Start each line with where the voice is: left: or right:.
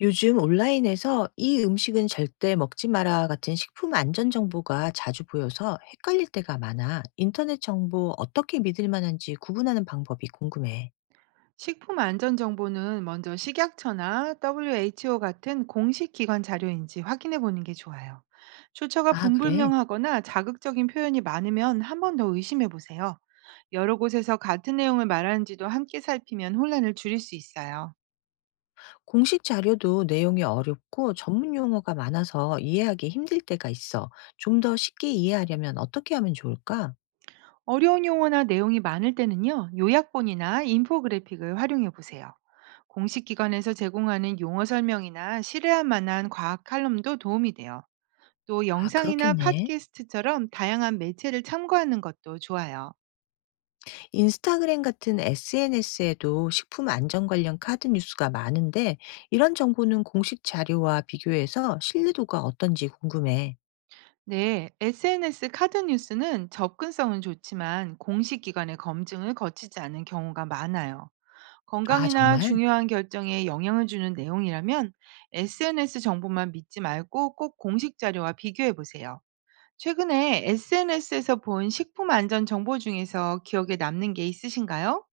left: 요즘 온라인에서 "이 음식은 절대 먹지 마라." 같은 식품 안전 정보가 자주 보여서 헷갈릴 때가 많아. 인터넷 정보 어떻게 믿을 만한지 구분하는 방법이 궁금해.
right: 식품 안전 정보는 먼저 식약처나 WHO 같은 공식 기관 자료인지 확인해 보는 게 좋아요. 출처가
left: 아, 그래?
right: 분불명하거나 자극적인 표현이 많으면 한번 더 의심해 보세요. 여러 곳에서 같은 내용을 말하는지도 함께 살피면 혼란을 줄일 수 있어요.
left: 공식 자료도 내용이 어렵고 전문 용어가 많아서 이해하기 힘들 때가 있어. 좀 더 쉽게 이해하려면 어떻게 하면 좋을까?
right: 어려운 용어나 내용이 많을 때는요, 요약본이나 인포그래픽을 활용해 보세요. 공식 기관에서 제공하는 용어 설명이나 실뢰할 만한 과학 칼럼도 도움이 돼요. 또
left: 아,
right: 영상이나
left: 그렇겠네.
right: 팟캐스트처럼 다양한 매체를 참고하는 것도 좋아요.
left: 인스타그램 같은 SNS에도 식품 안전 관련 카드 뉴스가 많은데 이런 정보는 공식 자료와 비교해서 신뢰도가 어떤지 궁금해.
right: 네, SNS 카드 뉴스는 접근성은 좋지만 공식 기관의 검증을 거치지 않은 경우가 많아요.
left: 아,
right: 건강이나
left: 정말?
right: 중요한 결정에 영향을 주는 내용이라면 SNS 정보만 믿지 말고 꼭 공식 자료와 비교해 보세요. 최근에 SNS에서 본 식품 안전 정보 중에서 기억에 남는 게 있으신가요?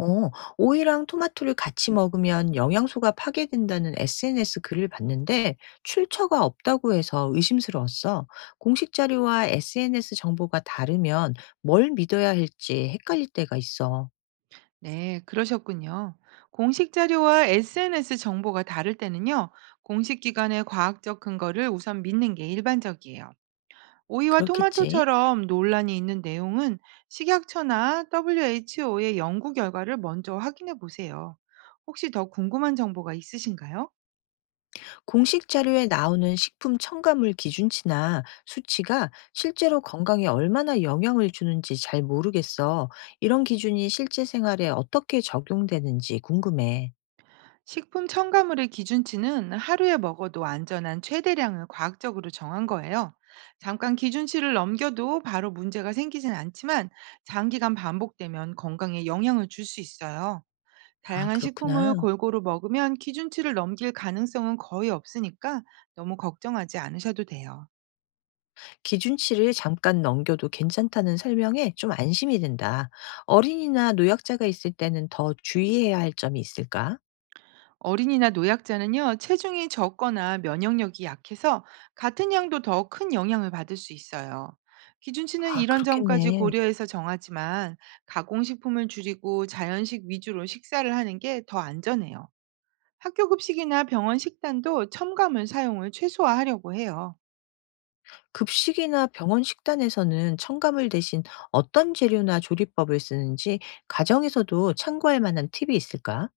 left: 어, 오이랑 토마토를 같이 먹으면 영양소가 파괴된다는 SNS 글을 봤는데 출처가 없다고 해서 의심스러웠어. 공식 자료와 SNS 정보가 다르면 뭘 믿어야 할지 헷갈릴 때가 있어.
right: 네, 그러셨군요. 공식 자료와 SNS 정보가 다를 때는요, 공식 기관의 과학적 근거를 우선 믿는 게 일반적이에요. 오이와
left: 그렇겠지?
right: 토마토처럼 논란이 있는 내용은 식약처나 WHO의 연구 결과를 먼저 확인해 보세요. 혹시 더 궁금한 정보가 있으신가요?
left: 공식 자료에 나오는 식품 첨가물 기준치나 수치가 실제로 건강에 얼마나 영향을 주는지 잘 모르겠어. 이런 기준이 실제 생활에 어떻게 적용되는지 궁금해.
right: 식품 첨가물의 기준치는 하루에 먹어도 안전한 최대량을 과학적으로 정한 거예요. 잠깐 기준치를 넘겨도 바로 문제가 생기진 않지만 장기간 반복되면 건강에 영향을 줄 수 있어요.
left: 아,
right: 다양한 식품을
left: 그렇구나.
right: 골고루 먹으면 기준치를 넘길 가능성은 거의 없으니까 너무 걱정하지 않으셔도 돼요.
left: 기준치를 잠깐 넘겨도 괜찮다는 설명에 좀 안심이 된다. 어린이나 노약자가 있을 때는 더 주의해야 할 점이 있을까?
right: 어린이나 노약자는요, 체중이 적거나 면역력이 약해서 같은 양도 더 큰 영향을 받을 수 있어요. 기준치는
left: 아,
right: 이런 점까지
left: 그렇겠네.
right: 고려해서 정하지만 가공식품을 줄이고 자연식 위주로 식사를 하는 게 더 안전해요. 학교 급식이나 병원 식단도 첨가물 사용을 최소화하려고 해요.
left: 급식이나 병원 식단에서는 첨가물 대신 어떤 재료나 조리법을 쓰는지 가정에서도 참고할 만한 팁이 있을까?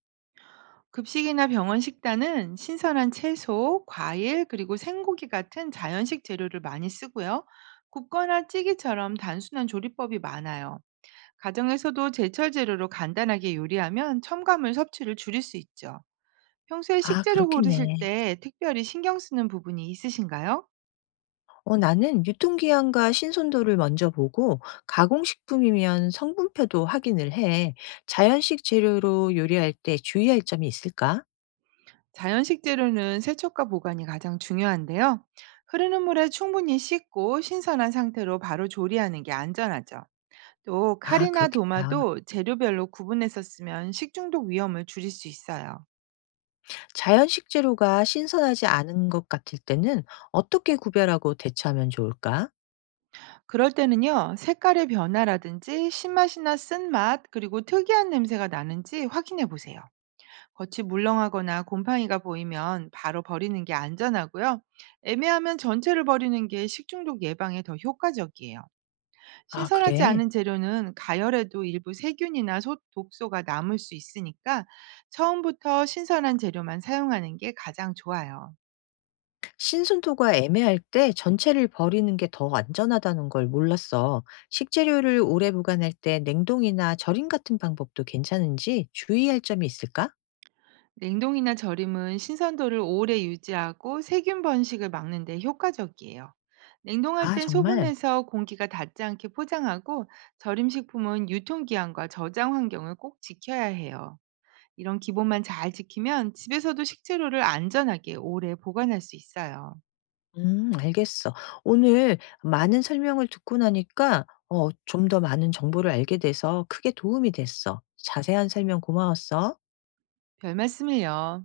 right: 급식이나 병원 식단은 신선한 채소, 과일, 그리고 생고기 같은 자연식 재료를 많이 쓰고요. 굽거나 찌기처럼 단순한 조리법이 많아요. 가정에서도 제철 재료로 간단하게 요리하면 첨가물 섭취를 줄일 수 있죠. 평소에
left: 아,
right: 식재료 고르실
left: 그렇겠네.
right: 때 특별히 신경 쓰는 부분이 있으신가요?
left: 어, 나는 유통기한과 신선도를 먼저 보고 가공식품이면 성분표도 확인을 해. 자연식 재료로 요리할 때 주의할 점이 있을까?
right: 자연 식재료는 세척과 보관이 가장 중요한데요. 흐르는 물에 충분히 씻고 신선한 상태로 바로 조리하는 게 안전하죠. 또
left: 아,
right: 칼이나
left: 그렇겠다.
right: 도마도 재료별로 구분해서 쓰면 식중독 위험을 줄일 수 있어요.
left: 자연식 재료가 신선하지 않은 것 같을 때는 어떻게 구별하고 대처하면 좋을까?
right: 그럴 때는요, 색깔의 변화라든지 신맛이나 쓴맛, 그리고 특이한 냄새가 나는지 확인해 보세요. 겉이 물렁하거나 곰팡이가 보이면 바로 버리는 게 안전하고요. 애매하면 전체를 버리는 게 식중독 예방에 더 효과적이에요.
left: 아,
right: 신선하지
left: 그래.
right: 않은 재료는 가열해도 일부 세균이나 독소가 남을 수 있으니까 처음부터 신선한 재료만 사용하는 게 가장 좋아요.
left: 신선도가 애매할 때 전체를 버리는 게 더 안전하다는 걸 몰랐어. 식재료를 오래 보관할 때 냉동이나 절임 같은 방법도 괜찮은지 주의할 점이 있을까?
right: 냉동이나 절임은 신선도를 오래 유지하고 세균 번식을 막는 데 효과적이에요. 냉동할
left: 아,
right: 땐
left: 정말?
right: 소분해서 공기가 닿지 않게 포장하고 절임식품은 유통기한과 저장 환경을 꼭 지켜야 해요. 이런 기본만 잘 지키면 집에서도 식재료를 안전하게 오래 보관할 수 있어요.
left: 알겠어. 오늘 많은 설명을 듣고 나니까 좀 더 많은 정보를 알게 돼서 크게 도움이 됐어. 자세한 설명 고마웠어.
right: 별 말씀을요.